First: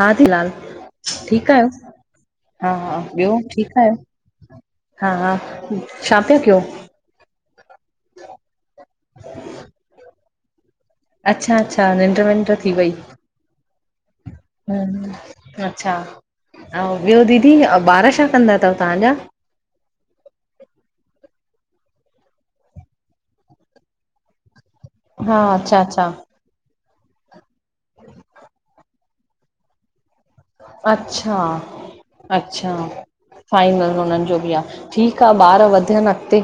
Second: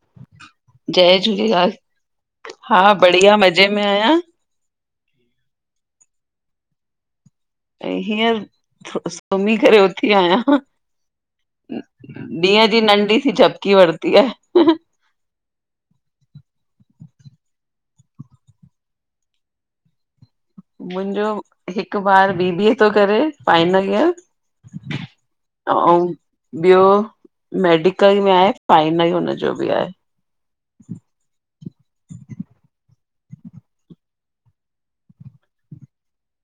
हाथीलाल! जय ठीकु झूलेलाल, आयो? हा बढ़िया ॿियो मज़े ठीकु में आहियो, आहियां हा हा छा पया कयो? ए हींअर सुम्ही करे, उथी आयां। अच्छा अच्छा निंड विंड ॾींहुं थी जी वई। नंढी सी झपकी वरती आहे। अच्छा अऊं, ॿियो दीदी ॿारि छा कंदा तव तव्हांजा? मुंहिंजो हिकु ॿारि बीबीए तो करे फाइनल ईयर। हा त अच्छा आउं अच्छा ॿियो मेडिकल में आहे, फाइनल हुनजो बि आहे। अच्छा अच्छा। फाइनल हुननि जो बि आ, ठीकु आ ॿारि वधनि अॻिते।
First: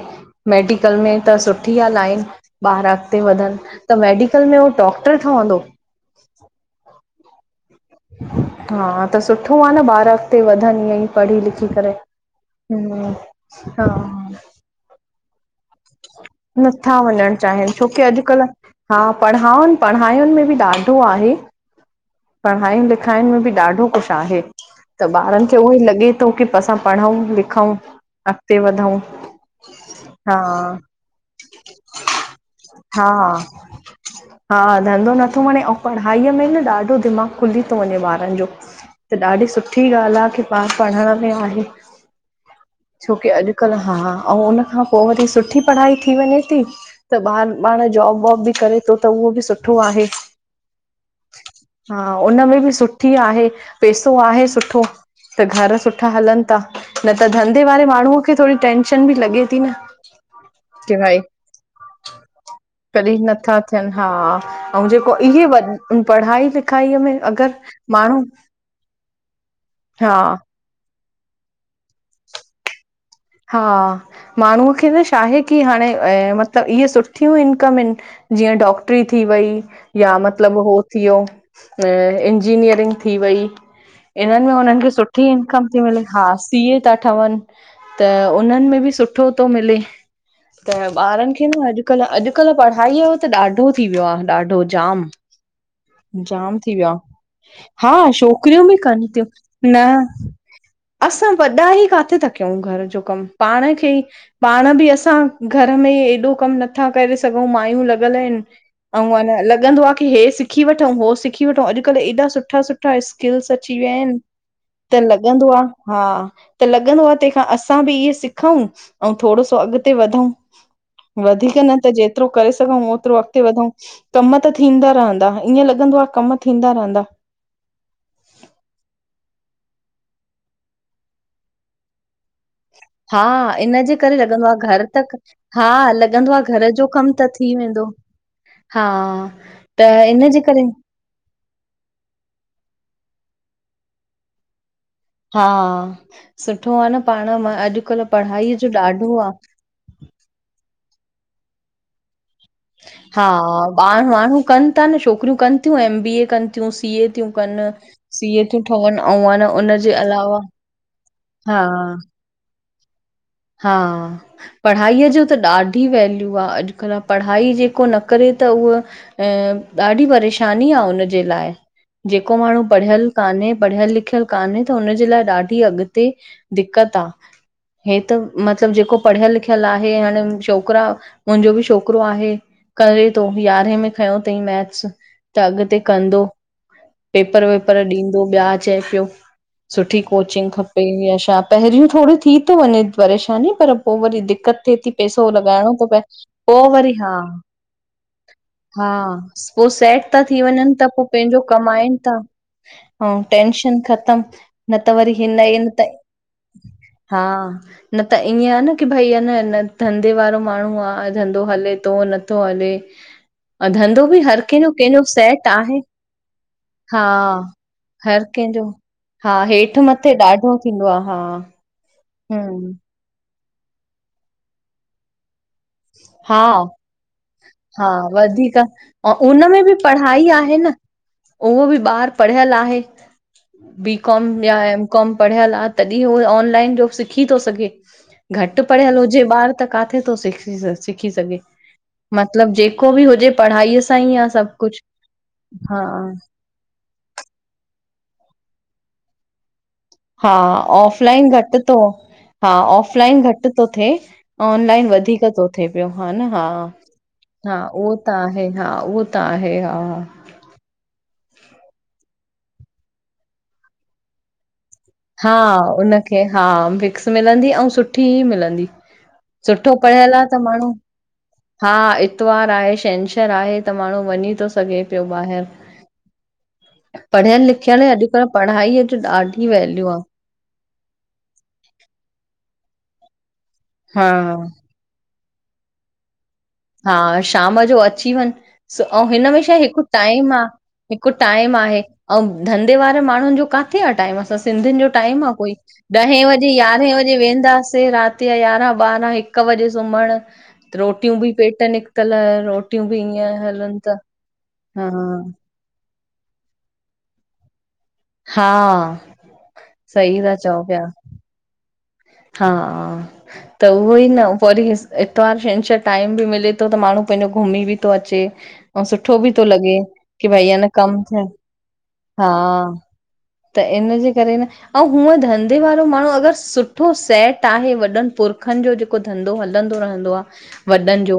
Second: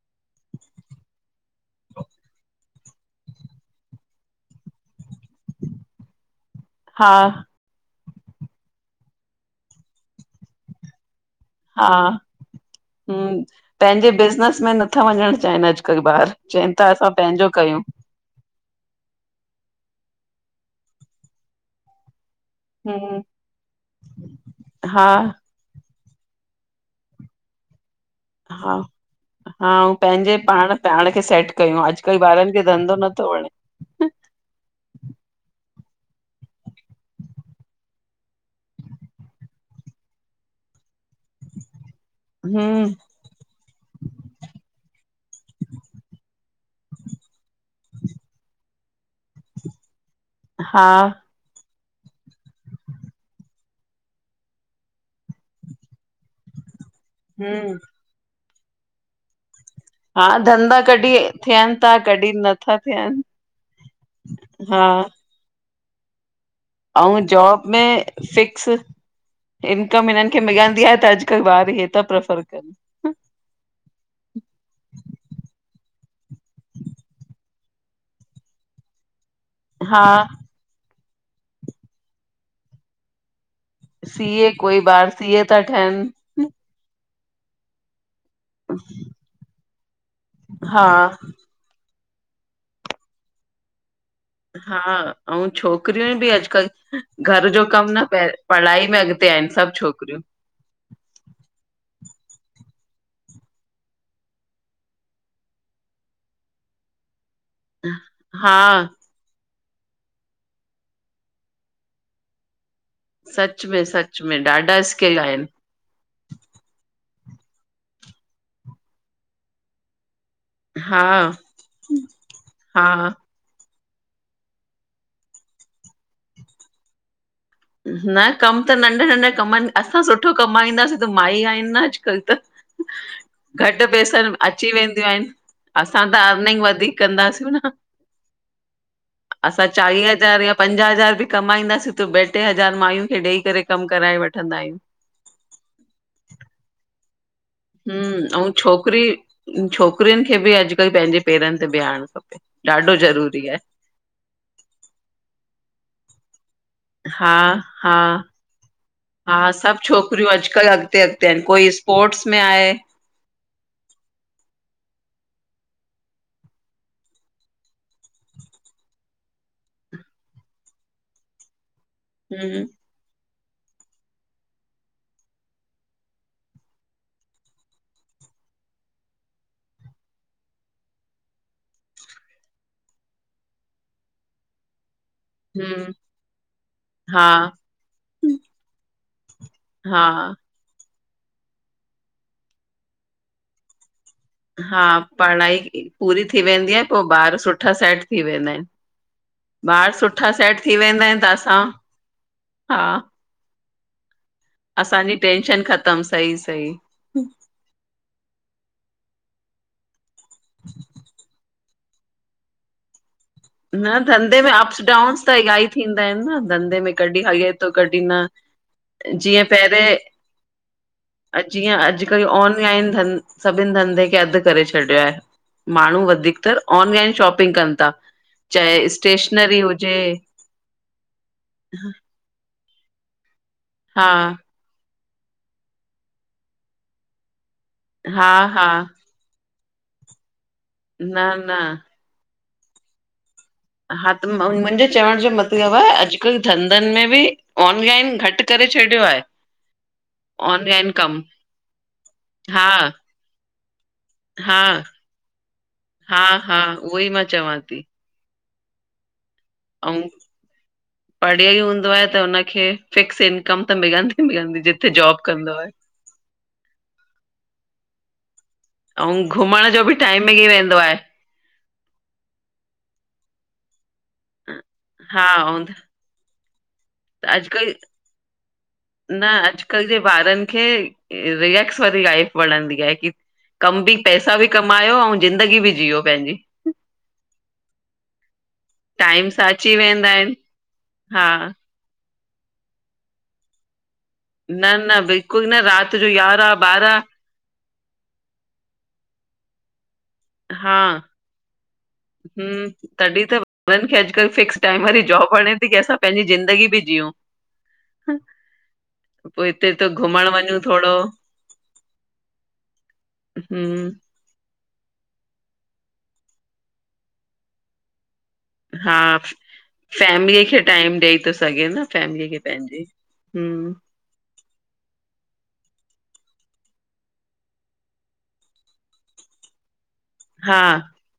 मेडिकल में त सुठी आ लाइन। ॿारि अॻिते वधनि, त मेडिकल में हो डॉक्टर ठवंदो? हा हा त सुठो आ न, ॿारि अॻते वधनि ईअं ई पढ़ी लिखी हा करे। ह हम्म हा पंहिंजे बिज़नेस में नथा वञंणु चाहिन अॼुकल्ह ॿारि। नत्था वञंणु चाहिन, छोकी अॼुकल्ह हा, पढ़ावनि पढ़ाइनि में बि ॾाढो आहे। पढ़ायूं हम्म लिखायिन में बि ॾाढो कुछ आहे, हा त ॿारनि त उहो लॻे तो की, असां पढऊं- लिखऊं अॻिते हा वधऊं। हा उ पंहिंजे पाणु- पाणु खे सैट कयूं, अॼुकल्ह ॿारनि खे धंधो हा नत्थो वणे। हा धंधो नथो वणे, ओं पढ़ाईअ में न ॾाढो दिमाग खुली तो वञे ॿारनि जो, त ॾाढी सुठी ॻाल्ह आ की। ॿार पढ़णु में आहे। हम्म, छोकी अॼुकल हा, अऊं उनखां पोइ वरी सुठी पढ़ाई थीं वञे ती। त ॿारि पाणु जॉब -वॉब बि करे थो त उहो भी सुठो आहे। हा हा हुनमें बि सुठी आहे, पेसो आहे सुठो। त घरु सुठा हलनि ता, न त धंधे हम्म। वारे माणु खे थोडी टेंशन भी लॻे ती न? हा धंधा की कॾि भाई थियनि ता, कॾि नत्था कॾहिं थियनि, नथा थियनि हा हा। ऐं जेको इहे वॾी पढ़ाई लि अऊं जॉब में फिक्स इन्कम हा हिननि खे मिलंदी आहे अॼु। कल ॿार हे त प्रैफर कनि। हा माणु खे न शाहे की हाणे मतिलबु, इहे सुठियूं इन्कम ऐन। जीअं डॉक्टरी थी वई। हा या मतिलबु हो थिवयो, इंजीनियरिंग थी वई। इन्हनि सीए में कोई हुननि खे ॿार सुठी सीए था इन्कम थी मिले ठहनि ख़ास। सीए ता ठहवनि त, उन्हनि में भी सुठो तो मिले। त हा। ॿारनि खे न अॼुकल-अॼुकल पढ़ाईअ जो त ॾाढो थी वियो आ। ॾाढो हा अऊं छोकिरियूं बि जामु-जामु अॼुकल्ह थी वियो आ। घर जो कमु न हा प शोक करियूं भी पढ़ाई में कंतियुं, अॻिते आहिनि सभु न छोकिरियूं। असां वॾा ई काथे ता कयिऊं घरु जो कमु, पाणि खे- पाणि भी असां घरु में एॾो कम नथा करे सघ सॻऊं, माइयूं लॻिल ऐन, हा अऊं अन लॻंदो आ की, हे सिखी वठूऊं-हो सिखी वठूऊं। अॼुकल एॾा सुठा- सुठा सुठा स्किल्स सच अची में विया आहिन, सच में ॾाढा त स्किल आहिनि लॻंदो आ। हा त लॻंदो आ, तेखां असां भी इअं सिखऊं, अऊं थोड़ो सो अॻते वधऊं। हा वधीक न त जेतिरो करे सघूऊं हा। ओतिरो ॻते वधऊं, कमु त थींदा रहंदा ईअं लॻंदो आ, कमु थींदा रहंदा। न कमु त नंढा नंढा कमनि, असां सुठो कमाईंदासं त माई आहिन न अॼुकल त। हा इन घटि जे करे पैसनि लॻंदो आ, अची घरु वेंदियूं तक आहिनि हा असां त लॻंदो आ, अर्निंग घरु जो वधीक कमु त कंदासीं थी न वेंदो हा, त इन जे करे कमाईंदासी त ॿ टे हज़ार, माइयूं खे ॾेई करे कमु कराए वठंदा आहियूं। हा सुठो आ न, पाणु मा अॼुकल्ह पढ़ाईअ जो ॾाढो आ। छोकिरियिन खे बि अॼुकल्ह, पंहिंजे पेरनि ते बिहारणु खपे। ॾाढो हा ज़रूरी आहे ॿाएर माणु कनि तां न, शोकिरियूं कनि तियूं एम बीए कनि तियूं, सीए तियूं हा कनि, हा सीए थियूं ठहनि ऐं उन जे अलावा तंहिं कोई हा स्पोर्ट्स में आहे। हा। पढ़ाईअ जो त ॾाढी वैल्यू आ अॼुकल पढ़ाई जेको न करे त उह अ ॾाढी परेशानी आ उनजे लाइ जेको माण्हू हम्म पढ़ियल काने पढ़ियल लिखियलु काने त हुनजे लाइ ॾाढी अॻते दिक़त आ। हे त मतलब जेको पढ़ियल लिखियल आहे हाणे छोकरा मुंहिंजो भी छोकरो आहे। करे तो, यारहें में खयों थईं मैथ्स। त अॻते हम्म कंदो हा पेपर वेपर ॾींदो ॿिया चए पियो। सुठी हा कोचिंग खपे या छा। पहिरी थोडी थो वञे परेशानी पर पो वरी दिक़त थिए हा थी पैसो लॻाइणो थो पढ़ाई पए पूरी थी पो वेंदी आहे वरी हा। ॿार सुठा सेट थी वेंदा आहिनि। हा पो ॿार सेट था सुठा थी सेट वञनि त वेंदा पोइ आहिनि पंहिंजो असां कमाइन था। हा। ऐं टेंशन ख़तम न त वरी असांजी हिन ई टेंशन त ख़तम सही सही। हा न त ईअं आ न की भई अन हिन धंधे वारो माण्हु आ धंधो हले थो नथो हले ऐं न धंधो भी हर धंधे में कंहिंजो अप्स कंहिंजो डाउन्स त सेट इलाही आहे। थींदा आहिनि न धंधे में हा। कॾहिं हले थो कॾहिं हर न। कंहिंजो, हा जीअं हेठ पहिरें मथे ॾाढो थींदो आ हा। अ- जीअं अॼकल्ह हम्म ऑनलाइन धं सभिनि धंधे खे अध करे छॾिया आए। माण्हू हा वधीकतर ऑनलाइन शॉपिंग कन हा ता। वधीक ऐं उनमें बि पढ़ाई आहे न उहो बि ॿार पढ़ियल आहे ब हा कॉम या एम कॉम पढ़ियल आ तॾीं हो ऑनलाइन जो ब सिखी तो सघे हा घट हा पढ़ियल जे ॿार त किथे थो सिख सिखी न सघे, न मतलब जेको बि हुजे पढ़ाई हा त मुंहिंजे चवण जो मतिलब आ अॼुकल धंधन में बि ऑनलाइन घट करे छॾियो आहे। हा ऑनलाइन कमु ऑफलाइन घट तो हा ऑफलाइन घट थो थिए। हा ऑनलाइन वधीक थो थिए पियो हा न हा। उहो ई मां चवां हा थी उहो त आहे हा उहो त आहे हा। ऐं पढ़ियल हूंदो आए त हुनखे फिक्स इनकम त मिलंदी मिलंदी जित हा हुनखे हा, फिक्स मिलंदी अऊं सुठी ई मिलंदी। अऊं घुमण सुठो जो बि पढ़ियल टाइम आ त मिली माण्हू वेंदो आहे। हा इतवार आहे छंछरु आहे त माण्हू वञी थो सघे पियो हा ऐं ॿाहिरि। पढ़ियल अॼुकल्ह लिखियल अॼुकल्ह पढ़ाईअ जी ॾाढी वैल्यू आ। ॿारन खे रियेक्स वारी लाइफ वणंदी आये की काम भी हा पैसा कम कमायो ऐं ज़िंदगी बि जीओ पंहिंजी। हा शाम जो अची वञ ऐं टाइम हिनमें सां छा अची हिकु वेंदा टाइम आहिनि आह हिकु हा टाइम आहे। अऊं धंदे वारे माण्हुन जो किथे आ टाइम? त न सिंधियुन जो न टाइम आ बिल्कुलु कोई? न राति जो ॾहे बजे यारहां यारहें ॿारहां बजे वेंदास। ते रात जा यारहां ॿारहां हिक बजे सुम्हण रोटियूं बि पेट निकितल रोटियूं हूं बि तॾीं ईअं हलनि ॿियनि खे त अज कल फिक्स टाइम हा वारी जॉब वार असां पंहिंजी ज़िंदगी बि जिऊं। हा पोइ हिते त सही घुमण था वञू चओ पिया। थोड़ो। हा त उहो ई न वरी इतवार- छंछरु टाइम बि मिले थो त माण्हू पंहिंजो घुमी बि थो अचे ऐं हा सुठो बि थो लॻे की फैमिलीअ भई आहे खे न टाइम कम ॾेई थिए, थो सघे न फैमिली हा खे पंहिंजी त हम्म इन जे करे न ऐं हूंअ धंधे वारो माण्हू अगर सुठो सेट आहे, वॾन पुरखन जो जेको त धंधो हलंदो रहंदो आह। हा वॾन जो,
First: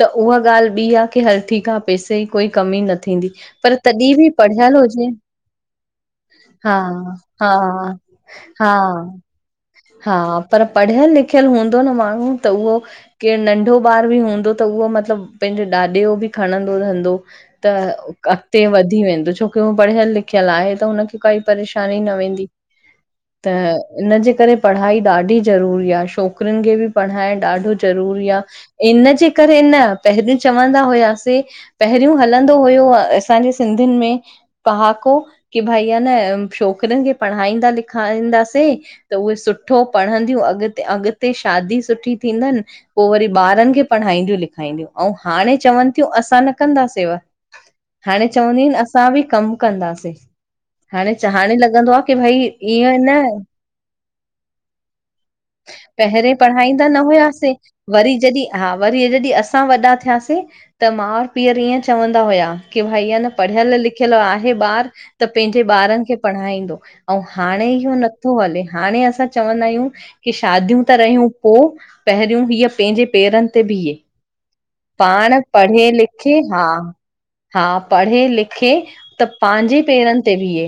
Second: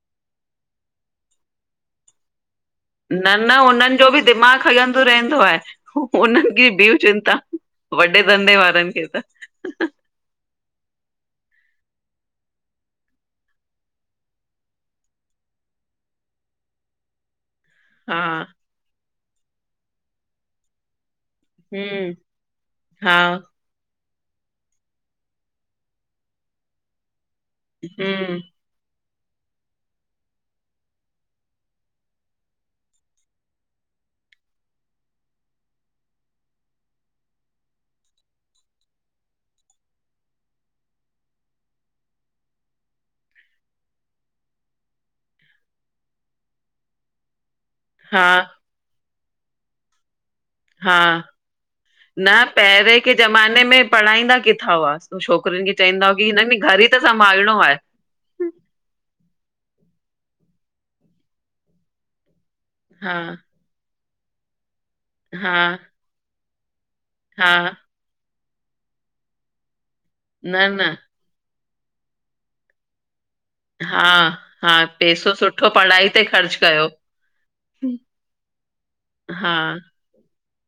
त उहा ॻाल्ह ॿी आहे की हल ठीक आहे पैसे ई कोई कमी न थींदी, पर तॾहिं बि पढ़ियल हुजे हदो आहे [unintelligible] हू होन हा हा धंधे हा वारनि खे त हा पर पढ़ियल लिखियल हूंदो न माण्हू त उहो केरु नंढो ॿार बि हूंदो त उहो मतलबु पंहिंजे ॾाॾे यो बि खणंदो धंधो। त हा अॻते वधी वेंदो, छोकि हू पढ़ियलु लिखियलु आहे त हुनखे काई परेशानी न हम्म वेंदी हा त इनजे करे पढ़ाई ॾाढी ज़रूरी आहे। छोकिरियुन खे बि पढ़ाइण ॾाढो ज़रूरी हम्म आहे। इन जे करे न पहिरीं चवंदा हुया से पहिरियों हलंदो हुयो असांजे सिंधियुन में पहाको की भई या‌ न छोकिरियिन खे पढ़ाईंदा लिखाईंदासे त उहे सुठो पढ़ंदियूं अॻते अॻते शादी सुठी थींदनि। पो वरी ॿारन खे पढ़ाईंदियूं- लिखाईंदियूं, हाणे चवनि थियूं असां न कंदासींव। [inaudible] हाणे चवंदियूं आहिनि असां बी कम कंदासीं। हा हाणे च हाणे लॻंदो आह कि न भई इअं पहिरें के न ज़माने में पढ़ाईंदा किथां हुआ छोकिरियुनि खे चईंदा हुआ की पहिरियें हिन में घर पढ़ाईंदा ई न त हुआसीं संभालणो आहे। वरी जॾहिं हाँ वरी जॾहिं असां वॾा थियासें त माउर पीउर ईअं चवंदा हुया कि भई हा हन पढ़ियल लिखियल आहे ॿारु, त पंहिंजे हा ॿारन खे पढ़ाईंदो। ऐं हा हाणे इहो नथो हले, हाणे असां चवंदा आहियूं की न शादियूं त न रहियूं पोइ पहिरियों हीअ पेहिंजे पेरनि ते बीहे, हा हा पैसो पाण सुठो पढ़े पढ़ाई ते लिखे ख़र्च हा कयो। हा पढ़े लिखे त हा पहांजे पेर ते बीहे,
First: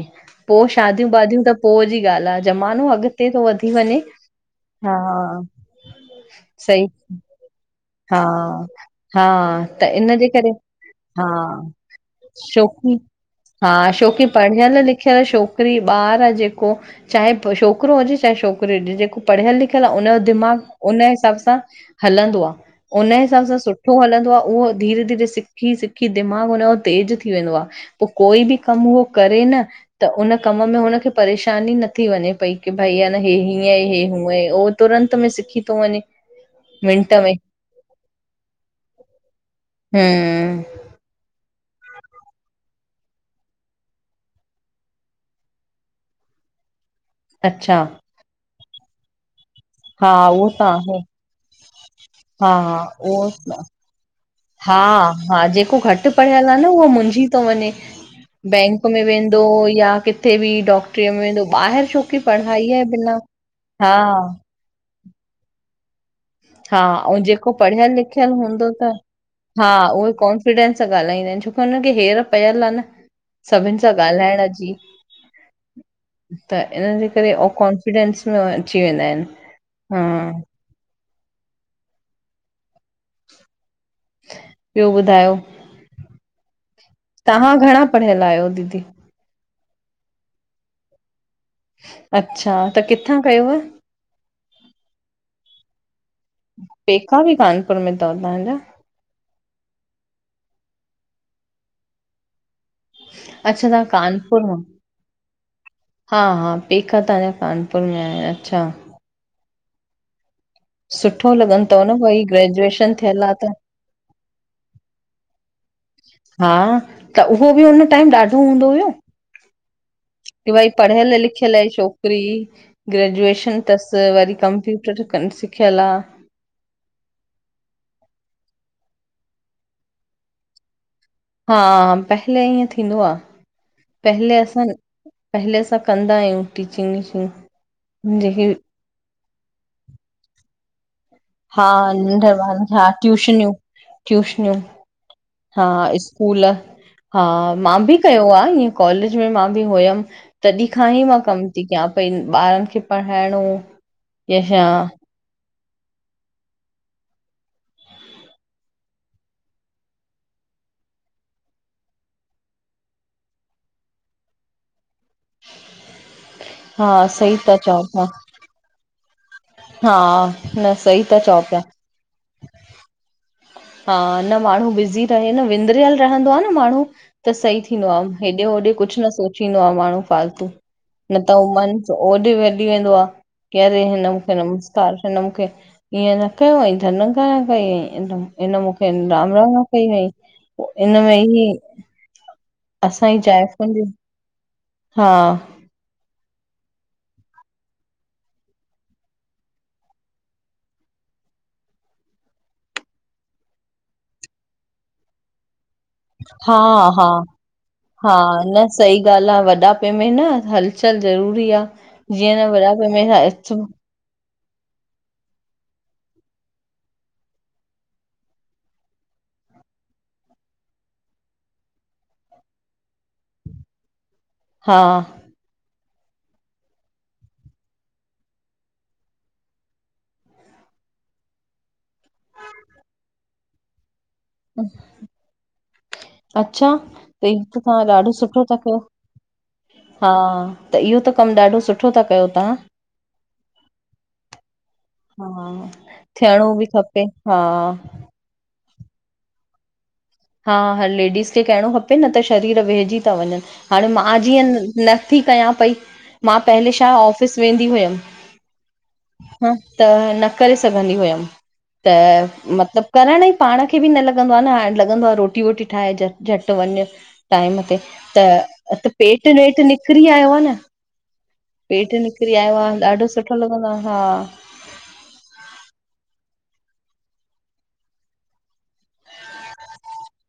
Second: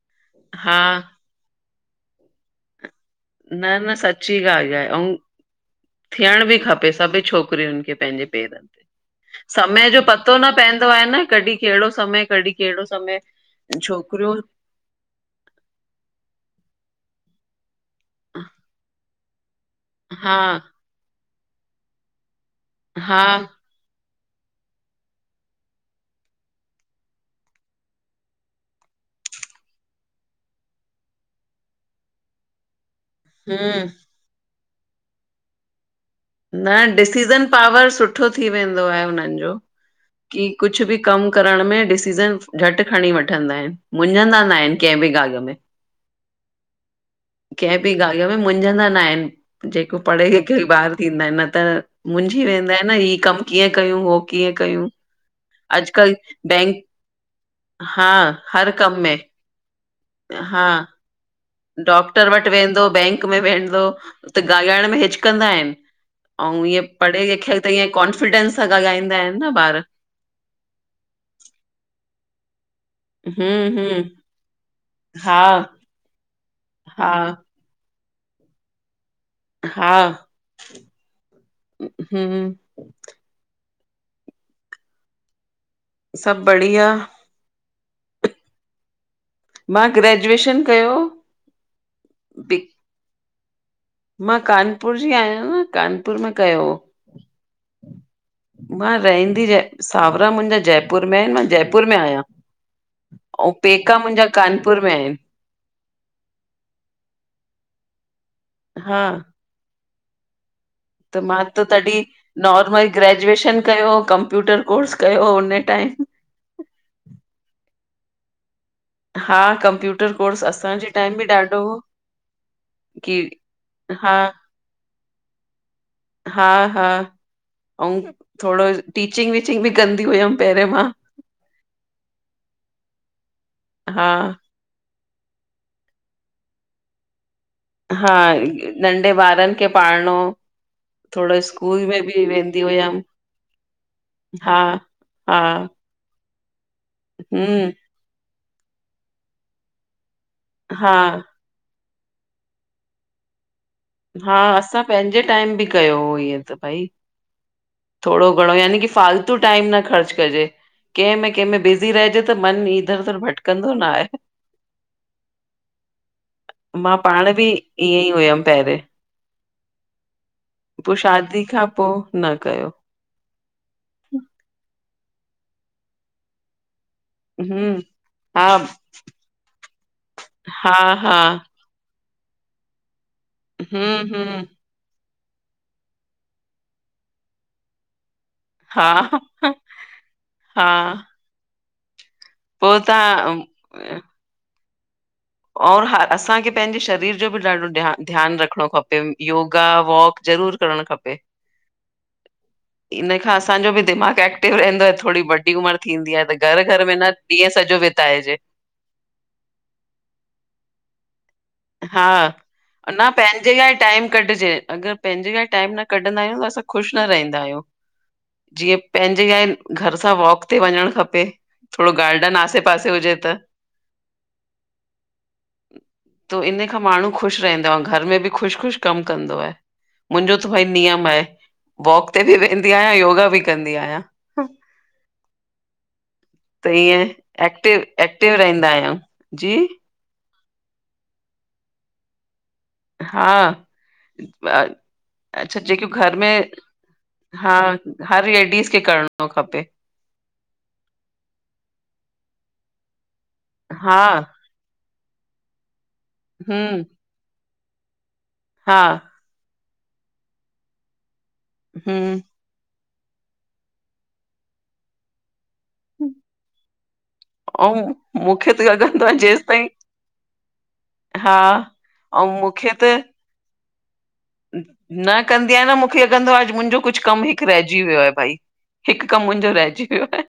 पोइ हा शादियूं वादियूं त पोइ जी ॻाल्हि आहे ज़मानो अॻत् न न सची ॻाल्हि आहे। ऐं थियण बि सही खपे सभी छोकिरियुनि खे। हा पंहिंजे पेरन ते, हा त समय जो इनजे पतो करे न पवंदो आहे न हा कॾहिं कहिड़ो समय- कॾहिं कहिड़ो छोकी समय। हा शो छोकिरियूं तां जा न कि ख्यल छोकिरी ॿारु आहे जेको, चाहे छोकिरो हुजे चाहे छोकिरी हुजे को पढ़ियल लिखियल आहे हुन जो हा दिमाग़ु हुन हिसाब सां हलंदो आहे हुन जे हा हिसाब सां सुठो सुठो हलंदो आहे उहो धीरे- धीरे सिखी- सिखी दिमाग़ु हुनजो तेज़ थी वेंदो आहे। पोइ कोई बि कमु उहो करे न, त उन कम में हुनखे परेशानी न थी वञे पई। की भई आहे न हे हीअं आ हम्म हे हूंअ। हो तुरंत में सिखी थो वञे न मिंट में डिसीज़न पावर सुठो थी वेंदो आहे हुननि जो, की हम्म कुझु बि कम करण में डिसीज़न झटि खणी वठंदा आहिनि। मुंझंदा न आहिनि कंहिं बि ॻाल्हि में कंहिं अच्छा बि ॻाल्हि में ई मुझंदा न आहिनि जेको हा पढ़े लि उहो त कई ॿारु आहे थींदा आहिनि न त मुझी हा वेंदा आहिनि न ही कम उहो कीअं कयूं हो। कीअं हा कयूं हा जेको घटि अॼुकल्ह पढ़ियल आहे न बैंक उहो मुंझी थो वञे हा हर बैंक कम में वे पो या किथे बि, हा डाक्टरीअ में ॿाहिरि छोकी डॉक्टर वटि पढ़ाईअ जे वेंदो, बिना बैंक में वेंदो हा त गाल्हाइण में हिचिकंदा आहिनि। ऐं हा ईअं ऐं पढ़े जेको लिखियल त ईअं पढ़ियल कॉन्फिडेंस सां ॻाल्हाईंदा आहिनि न ॿार। उह कोन [unintelligible] फिडेंस सां ॻाल्हाईंदा आहिनि, छोकी हुन खे हेर पयल आहे न सभिनि हम्म सां हम्म ॻाल्हाइण जी हा त इन्हनि जे हा करे अकाउं [unintelligible] कोन्फिडेंस में अची वेंदा आहिनि। हा हम् ॿियो ॿुधायो सभु बढ़िया तहां घणा पढ़ियल आहियो दीदी? मां ग्रेजुएशन कयो। अच्छा बि त किथां कयव। मां कानपुर जी आहियां न कानपुर मां कयो हो। पेका बि कानपुर में अथव तव्हांजा मां रहंदी जय सावरा मुंहिंजा जयपुर में आहिनि मां जयपुर में आहियां। अऊं अच्छा तव्हां पेका मुंहिंजा मां कानपुर में आहिनि। हा हा पेका तहां जा कानपुर में आहे। अच्छा हा त सुठो मां त लॻनि अथव न तॾहिं भई नॉर्मल ग्रेजुएशन थियल आहे त ग्रेजुएशन कयो, कंप्यूटर कोर्स कयो हुन टाइम हा त, उहो बि हुन टाइम ॾाढो हूंदो हुयो। हा कंप्यू की भई पढियल लिखियल छोकरी की ग्रेजुएशन थसि, हा वरी कंप्यूटर जो कमु सिखियल आ। हा- हा, ऐं थोङो टीचिंग- वीचिंग बि कंदी हुअमि पहिंरिंयों मां। हा पहले ईअं थींदो आ, हा पहले असां पहले असां कंदा आहियूं, टीचिंग- वीचिंग। हा नंढे ॿारनि खे पाढ़णो थोरो हा स्कूल में बि नंढा ॿार, वेंदी हा हुयमि, ट्यूशनियूं ट्यूशनियूं हा हा स्कूल हा हम्म, मां बि कयो आहे, ईअं कॉलेज में मां बि हुयमि तॾहिं खां हा ई मां कम थी कयां पई ॿारनि खे पढ़ाइण यो हा असां पंहिंजे टाइम बि कयो हो इअं त भई थोड़ो घणो यानि की फालतू टाइम न ख़र्च कजे। कंहिंमें- कंहिंमें बिज़ी रहिजे त मन ईधर- उधर भटकंदो न आहे। हा मां पाण सही बि था चओ ईअं पिया ई हुयमि पहिरिये। हा न पोइ सही था चओ शादी पिया खां पोइ न कयो। हा न माण्हू बिज़ी रहे न, विंदरियल रहंदो आहे न माण्हू। त सही हम्म, थींदो आहे, हेॾे हा होॾे कुछ न सोचींदो आहे माण्हू फालतू हा हा, न त मन ओॾे वॼी वेंदो आहे कि अरे हम्म हम्म, हिननि सां हिन मूंखे ईअं न कयो आई धनग कई आई [unintelligible] हिनन हा मूंखे राम राम न कई हुई इन हा, में ई [unintelligible] पो असांजी ॼायफुनि तव्हां जी, हा और हा असांखे पंहिंजे शरीर जो बि ॾाढो ध्या ध्यानु रखणो खपे, योगा वॉक ज़रूर करणु खपे इन खां असांजो बि दिमाग़ एक्टिव रहंदो आहे, थोड़ी वडी उमरि थींदी आहे त हा घर घर में हा न ॾींहं सॼो हा बिताइजे। न सही ॻाल्हि आ। वॾापे में न हलचल ज़रूरी आह। हा। न पंहिंजे लाइ टाइम कढिजे अगरि। पंहिंजे लाइ टाइम न कढंदा आहियूं। असां ख़ुशि न रहंदा आहियूं। जीअं पंहिंजे लाइ घर सां वॉक ते वञण खपे। थोरो गार्डन आसे पासे हुजे त। हा। त इन खां माण्हू ख़ुशि रहंदो आ। घर में बि ख़ुशि ख़ुशि कमु कंदो आ। मुंहिंजो त भई नियम आहे वॉक ते बि वेंदी आहियां। योगा बि कंदी आहियां। [inaudible] त अच्छा। ईअं हे त तव्हां एक्टिव ॾाढो एक्टिव सुठो था रहंदा कयो। आहियूं जी हा। त इहो त कमु ॾाढो सुठो था कयो तव्हां। हा। अच्छा। हा जेकियू घर में, थियणो बि खपे हा। हर लेडीस खे करणो थो खपे। हा। हर लेडीस खे कणो खपे न त शरीर वेहिजी था वञनि। हाणे हा मां जीअं। नथी कयां पई। मां पहले हम्म छा ऑफ़िस वेंदी हुयमि। हा। हा। त न करे सघंदी हुयमि। हम्म त मतलब। करण ई पाण खे बि न लॻंदो आ न। हाणे लॻंदो आ। रोटी वोटी ठाहे झट झटि वञु। टाइम ते। ऐं त, मूंखे त, लॻंदो आहे पेटु जेसि वेट ताईं निकिरी आयो आ न। हा पेट् ऐं निकिरी आयो आ। मूंखे त ॾाढो सुठो लॻंदो आ। हा। न कंदी आहियां न मूंखे लॻंदो आहे। अॼु मुंहिंजो कुझु कमु हिकु रहिजी वियो आहे भाई। हिकु कमु मुंहिंजो रहिजी वियो आहे।